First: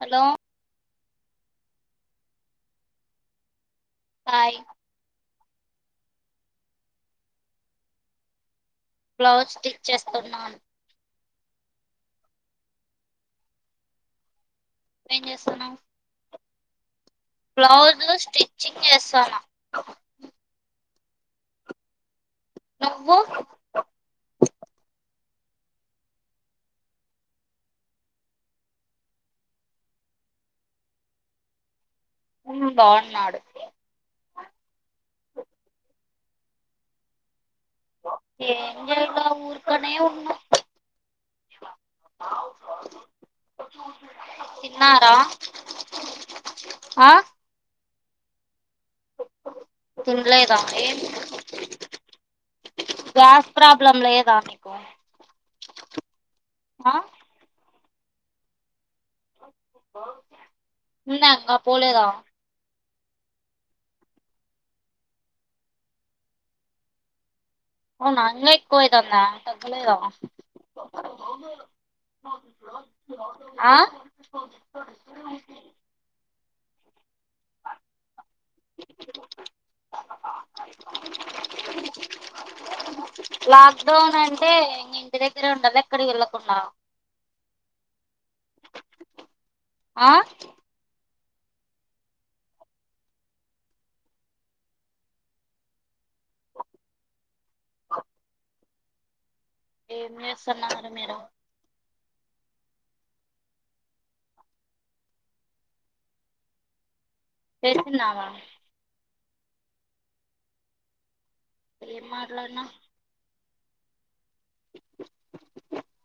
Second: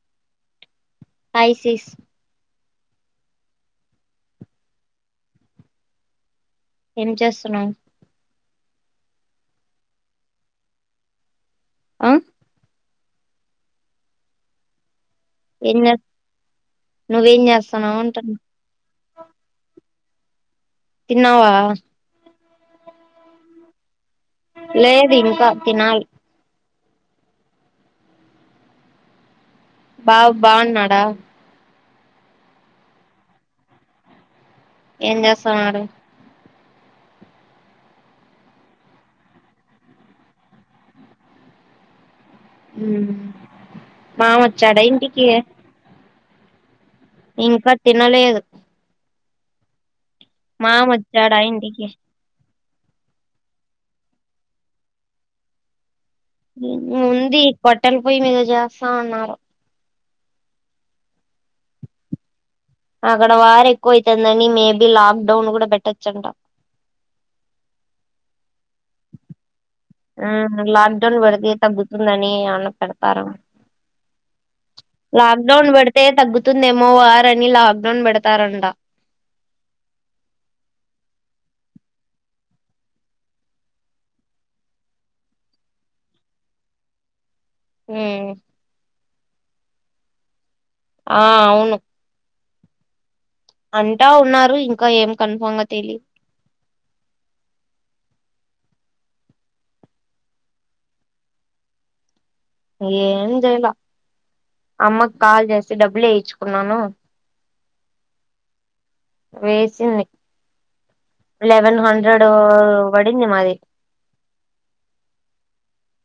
Hello hi sis hi ఏం చేస్తున్నావ్ blouse stitch చేస్తున్నాను ఆ నువ్వేం ఏం చేస్తున్నావ్ ఏం చే నువ్వేం చేస్తున్నావు బ్లౌజు అంటున్నా స్టిచ్చింగ్ చేస్తాన తిన్నావా నువ్వు లేదు ఇంకా తినాలి బావ బాగున్నాడా వును బాగున్నాడు ఏం చేస్తున్నాడు ఏ చేస్తా ఊరుకనే ఉన్నా హుమ్మ్ మామ వచ్చాడా ఇంటికి ఓకే ఇన్ ప తినలేదు తిన్లేద మామ ఏం వచ్చాడా ఇంటికి గ్యాస్ ప్రబ్లము లేదు లా మీకు ముంది కట్టెల పొయ్యి మీద చేస్తా అన్నారు ఉన్నా అంగ పోలేదా అక్కడ వారు ఎక్కువ అయితందని మేబి లాక్ డౌన్ కూడా పెట్టచ్చంట అంగ ఎక్కువయితందా ఆ లాక్డౌన్ పెడితే తగ్గుతుందని అన్న పెడతారు ఆ లాక్డౌన్ పెడితే తగ్గుతు తుందేమో వారని లాక్డౌన్ పెడతారంట లాక్డౌన్ అంటే ఇంగ ఇంటి దగ్గరే ఉండాలి ఎక్కడికి వెళ్ళకుండా ఉ ఆ ఆ అవును అంటా ఉన్నారు ఇంకా ఏం కన్ఫామ్ గా తెలి వో ఏం చేస్తున్నారున్నారు మీరు ఏం చేయాల అమ్మకి కాల్ చేసి డబ్బులు వేయించుకున్నాను వేసిన్నావా వేసింది లెవెన్ ఏం హండ్రెడ్ మాట్లాడినా పడింది మరి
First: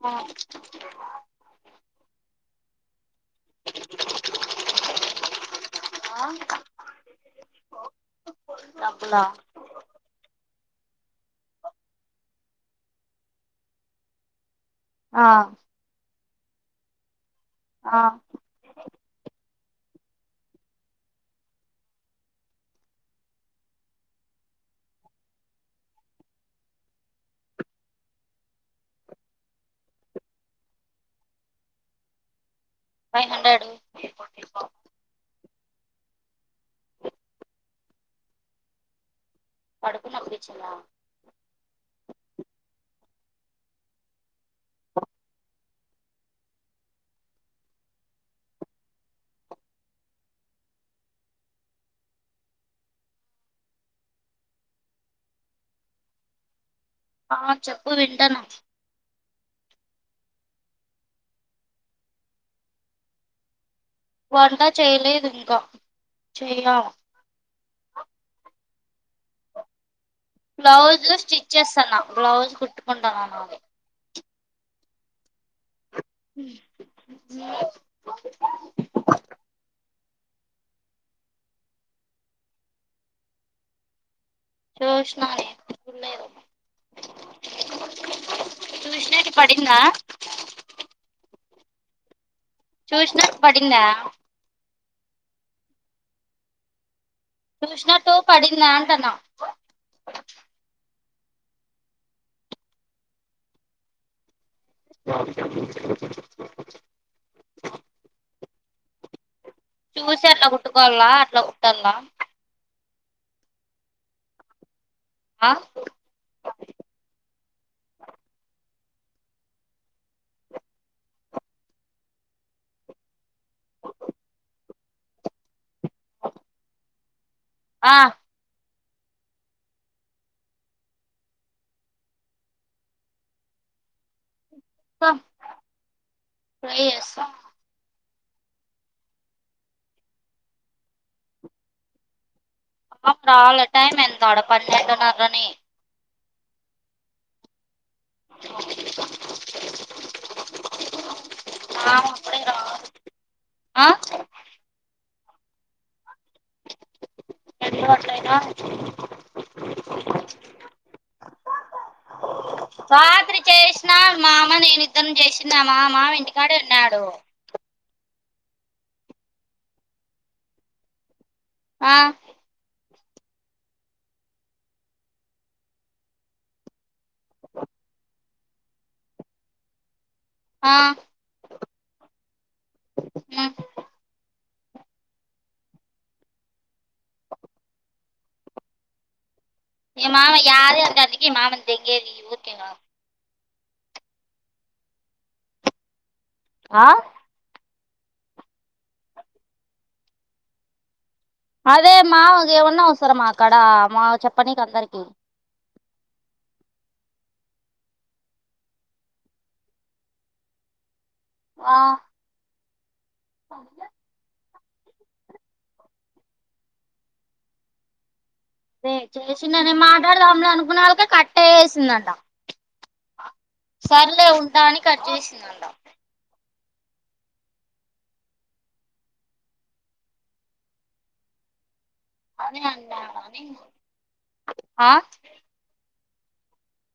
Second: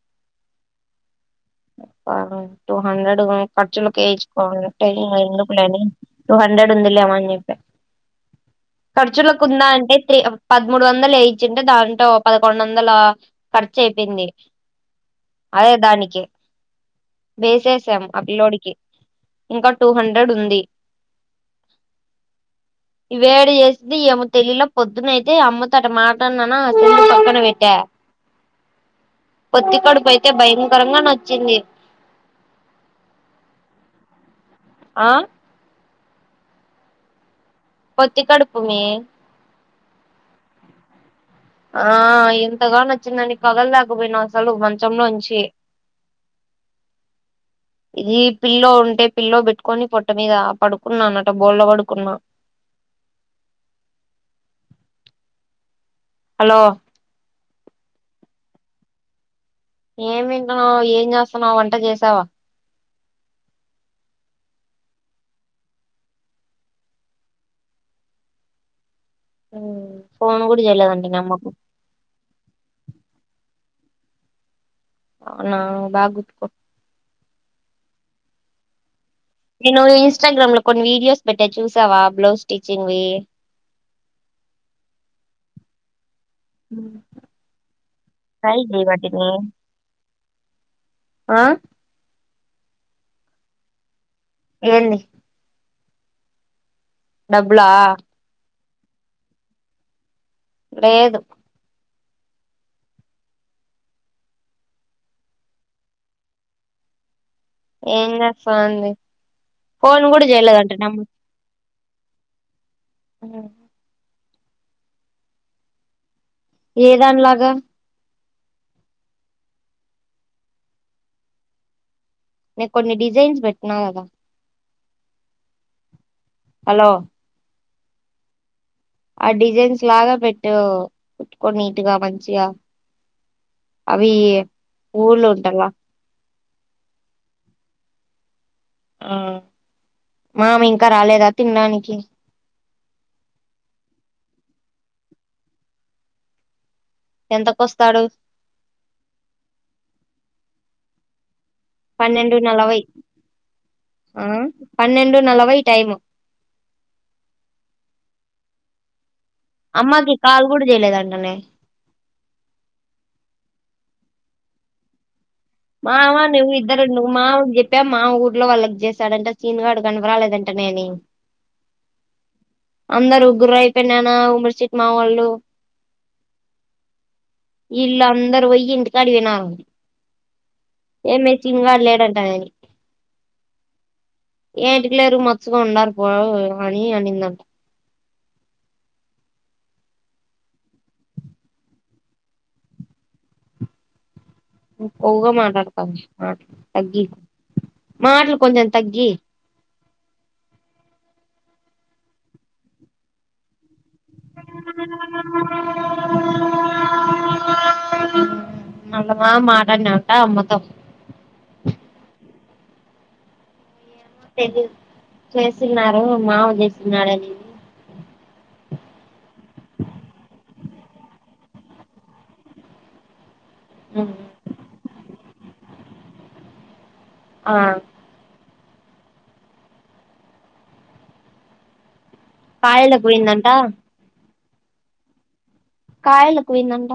ఆ టూ హండ్రెడ్ ర్ుాల ఆ, ఎందు హండ్రెడ్ ఉంది లేమని చె డబ్బులా ర్చుేూ దా రెండు వందల ఖర్చు అయిపోయింది ఆ అదే దాన్నికే ఆ వేసేసాం అ పిల్లోడికి ఇంకా టూ హండ్రెడ్ ఉంది ఇవేడు చేసింది ఏమో తెలిలో పొద్దునైతే అమ్మ తట మాటన్నా అస పక్కన పెట్టా పొత్తి కడుపు అయితే భయంకరంగా న చెన్న ఫైవ్ హండ్రెడ్ ఆ పోత్తి కడుపు నే పడుకూనప్పుడు ఇచ్చిందా ఆ ఎంతగాో నచ్చిందని కదలులేకపోయినా అసలు మంచంలోంచి ఇది పిల్లో ఉంటే పిల్లో పెట్టుకొని పొట్ట మీద పడుకున్నానట బోళ పడుకున్నా హలో ఆ చెప్పు వింటను ఏం వింటున్నావు ఏం చేస్తున్నావ వంట చేసావా వంట చేయలేదు ఇంకా చెయలే అఓ బ్లౌజ్ స్టిచ్ చేస్తాను బ్లౌజ్ కుట్టుకుంటానువి అవునా బాగుత్కో అ నేను ఇన్స్టాగ్రామ్ లో కొన్ని వీడియోస్ పెట్టే చూసావా బ్లౌజ్ స్టిచింగ్ వి చూస్నానే నేను నైట్ డె పట్టింది చూసినట్టు పడిందా ఆ చుసినట్టు పడింద ఏన్ని చూసినట్టు పడిందన న్నా లేదు రా [inaudible] అ చూసి అట్లా కుట్టుకోవాల అట్లా న్నాలా హ్మ్ ఆ ఏదానిలాగా నేను కొన్ని డిజైన్స్ పెట్టినా కదా హలో ఆ ఆ డిజైన్స్ లాగా పెట్టు కుట్టుకోని నీట్గా మంచిగా అవి ఊళ్ళ ఉంటలా ట్రై చేస్తా ఆ మామి ఇంకా రాలేదా తినడానికి అ రాల టైమ్ ఎంత ఆడ పన్నెండున్నరని ఎంతకొస్త తాడు ఆమె పన్నెండు అప్పుడే నలభై రాదు ఆ అ పన్నెండు నలబై టైము ఎట్ల గట్లయిన అమ్మకి కాలు కూడా చేయలేదంటనే రాత్రి చేసిన మా అమ్ నేను ఇద్దరం చేసిన మా మామ మావ నువ్వు ఇంటికాడే ఇద్దరు ఉన్నాడు ఎందుకు మావకు చెప్పా మామాకు ఇంట్లో వాళ్ళకి చేసాడంటే సీనుగాడు గనపరాలేదంట నేమీ ఆ అందరు ముగ్గురా అయిపోయినానా ఉమ్మరి చీట్ మా వాళ్ళు ఇల్ అందరు పోయి ఇంటి కాడ తినాలి ఏమె శీనుగాడు లేడంటనే హు ఏంటికి లేరు మచ్చుగా ఉండాల పో అని అనిందంట ఏ మామన్ యారు అంటంటికి మామన్ తెంగేది ఊతి ఒవగా మాట్లాడతను ఆ తగ్గి మాటలు కొంచెం తగ్గిి అదే మావకేమన్నా అవసరమాక్కడ మా చెప్పనికి అందరికి న మా మాటన్నా ఉంటా అమ్మతో ఆ ప [unintelligible] తెలి చేస్తున్నారు మావ చేస్తున్నారుడునేది ణ కట్ వేసిందంట సర్లే ఉంటా అని కట్ చేసిందంట ఆ అని కాయలకు అన్నాడు అని పోయిందంట ఆ కాయలకు పోయిందంట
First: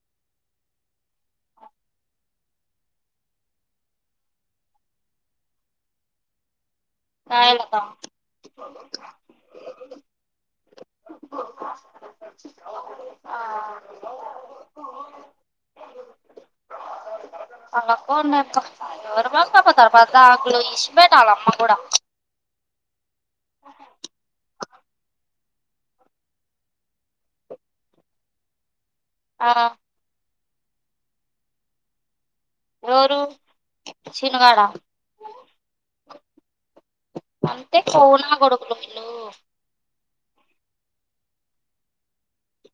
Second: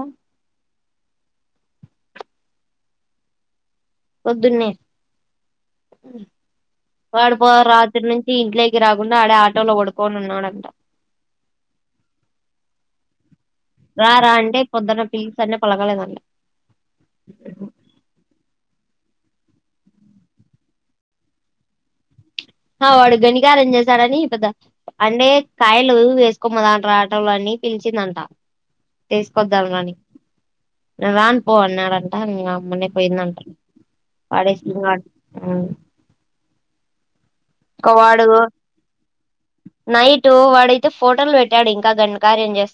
పొద్దున్నే వాడి పో రాయలక్క రాత్రి రీ నుంచి ఇంట్లోకి రాకుండా ఆడే ఆటోలో పడుకొని ఉన్నాడంట ఆ రా రా అంటే పొద్దున్న పిల్స అంటే పలగలేదంట. [unintelligible] పెట్టాల అమ్మ కూడా మా వాడికి గణికారం చేశారని పెద్ద అండే కాయలు వేసుకోమ్మ అంటార ఆటోల అని పిలిచిందంట ఆ తీసుకొద్దా మ నీ నేను రాన్ పో అన్నాడట ఆ అమ్మనే ఎవరు పోయిందంటా చినుగాడ ఆడేసి హ అంతే కూలి నా కోడుకులు వీళ్ళు నైట్ వాడైతే ఫోటోలు పెట్టాడు ఇంకా గణకార్యం చేస్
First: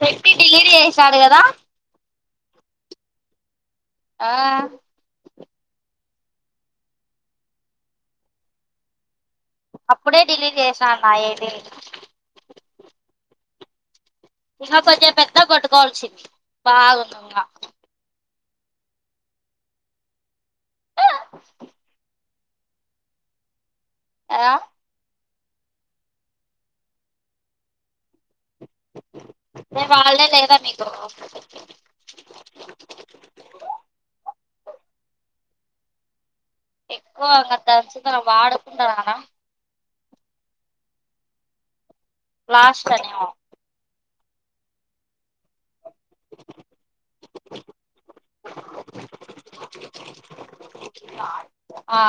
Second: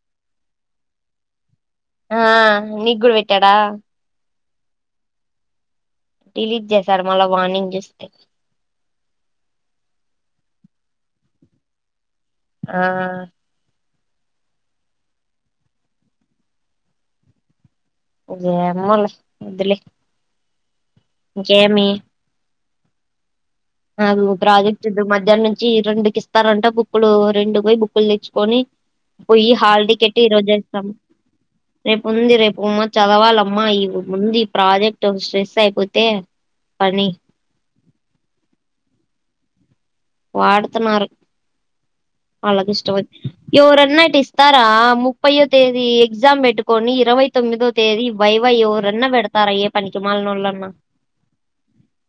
పెట్టి డిలీట్ చేస్ సాడు కదా ఆ నీ గుడా పెట్టాడా ఆ డిలీట్ చేసారు మళ్ళ వార్నింగ్ చూస్తే అప్పుడే ఢిలీట్ చేసాను మా ఏది ఆ ఇంకా కొంచెం పెద్ద కొట్టుకోవస్సింది. బాగుంది ఇంగా ఇగా ఏమోలే వద్దులే ఇంకేమి కాదు ఓ ఆ ప్రాజెక్ట్ ఉంటే మధ్యాహ్నం చి రెండు కి ఇస్తారంట బుక్లు రెండు పోయి బుక్కులు తెచ్చు కోని పోయి రేపు హల్టికెట్ ఈ హాలిడే రోజు లేదా మీకు దేస్తాం. రేపు ఉంది. రేపు ఆమ్మా చదవాలమ్మా ఈ ముందు ఈ ప్రాజెక్ట్ ఒక ట్రెస్ అయిపో పోతే ఎక్కువ [unintelligible] వాడ [unintelligible] వాడుతున్నారు వాళ్లకు లాస్ట్ ఇస్తంవచ్చి అనేమో ఏవరన్నా ఇట్ తరా ముప్పైయే తేదీ ఎగ్జామ్ పెట్టుకొని ఇరవై తొమ్మిదో తేదీ వైవ ఎవరన్నా పెడతారా ఏ పనికి మలీనోళ్ళన్నా ఆ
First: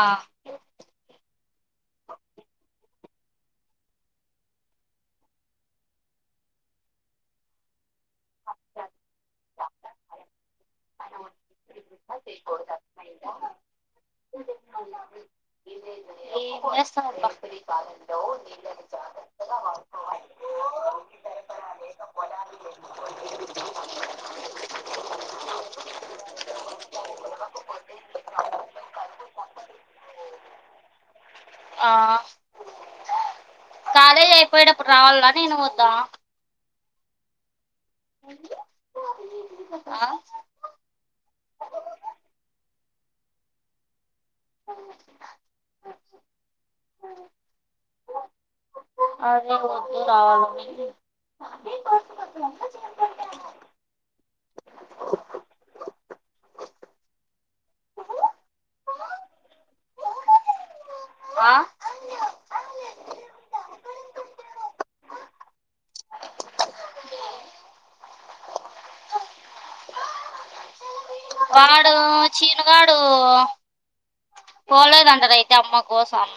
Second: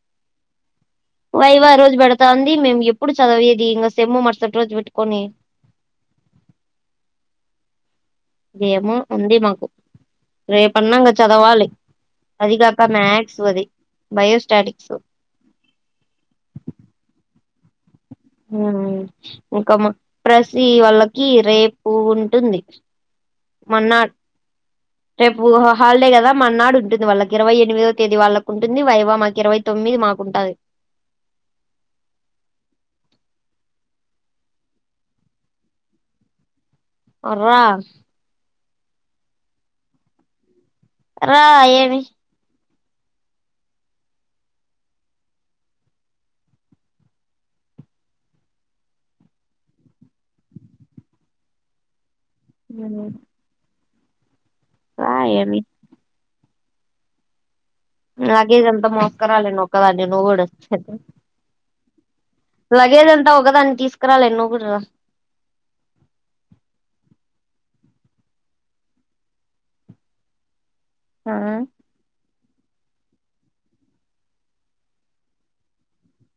వైవా రోజు పెడతా అంది మేము ఎప్పుడు చదివేది. ఇంకా సేమ్ మరుసటి రోజు పెట్టుకొని రేప్ ఆన్నాంగా చదవాలి అది కాక బయోస్టాటిక్స్ [unintelligible] ఇంకా ప్రసిీ వాళ్ళకి రేపు ఉంటుంది మన్నాడు రేపు హాలిడే కదా మన్నాడు ఉంటుంది వాళ్ళకి ఇరవై ఎనిమిదో తేదీ వాళ్ళకి ఉంటుంది వైవ మాకు ఇరవై తొమ్మిది మాకు ఉంటాది ఆ కాలేజ్ అయిపోయేటప్పుడు రావాలా నేను వద్దా అ రా [unintelligible] రా ఏమి [unintelligible] అదే వద్ద రావాలా అని అ రాా ఏమి లగేజ్ అంత మాస్కోరాలే ను ఒకదాన్ని నువ్వు కూడా వచ్చి హెల్ప్ చేయి ఆ లగేజ్ ఎంతా ఒకదాన్ని తీసుకు రాలేను నువ్వు కూడా రా రా పాడు చిన్నగాడు పోలేదంటాగా అయితే అమ్మ కోసం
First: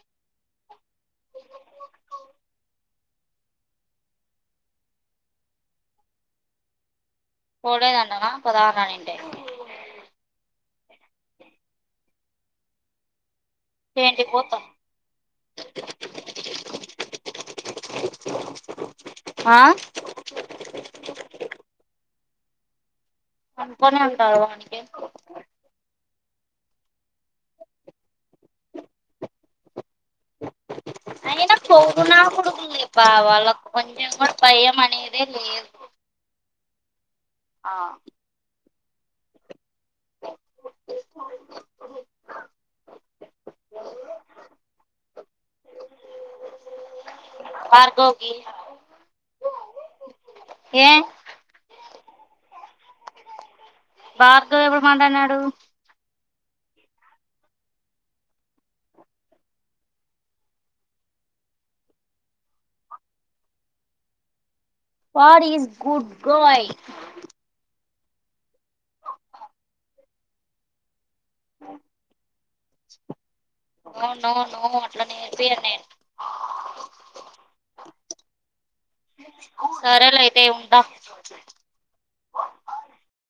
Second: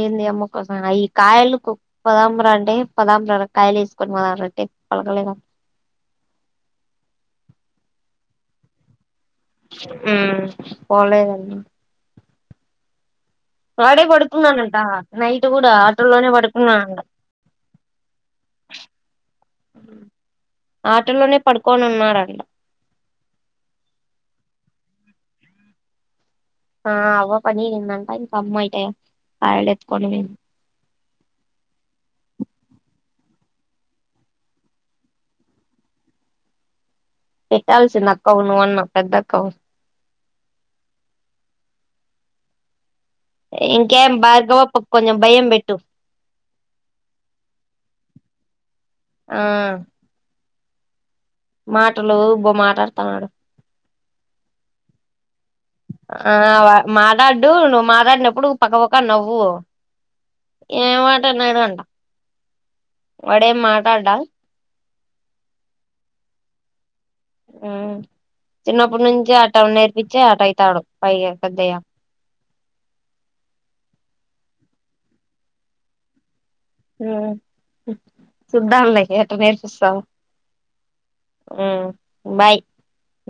ఏంది అమ్మకోసం ఈ కాయలు కు పదాం రా అంటే పదాం రారా కాయలు వేసుకొని పదాం రా అంటే పలకలే పోలేడు అన్నడా పదాము అన్నింటే పోలేదన్నాా వాడే ఏంటి పోతా పడుకున్నానంట నైట్ కూడా ఆటోలోనే పడుకున్నాన ఆ ఆటోలోనే పడుకొని ఉన్నాడు అంట అనుకొని వెళ్తారు వానకి ఆ అ పనిందంట ఇంకా అమ్మ అయితే అయిన కొవ్వునకొడుకు లే బా వ కొంచెం కూడా భయం అనేదే లేదు పెట్టాల్సింది అక్క నువ్వు అన్న పెద్దకావు ఇంకేమీ భార్గవప్పకి కొంచెం భయం పెట్టు భార్గవ్కి ఆ ఏ మాటలు బో మాట్లాడుతున్నాడు భార్గవ్ ఎప్పుడు మాట్లాడినాడు ఆ మాట్లాడు నువ్వు మాట్లాడినప్పుడు పక్కపక్క నవ్వు ఏ మాటన్నాడు అంట వాడేమి మాట్లాడ్డా వాడు ఈస్ గుడ్ గయ్ చిన్నప్పటి నుంచి ఆట నేర్పించి ఆట అయితాడు పై [unintelligible] అవునవును అట్లా నేర్పియను నేను చూద్దాంలే ఎట్ల నేర్పిస్తావో సరేలే అయితే ఉంటా బాయ్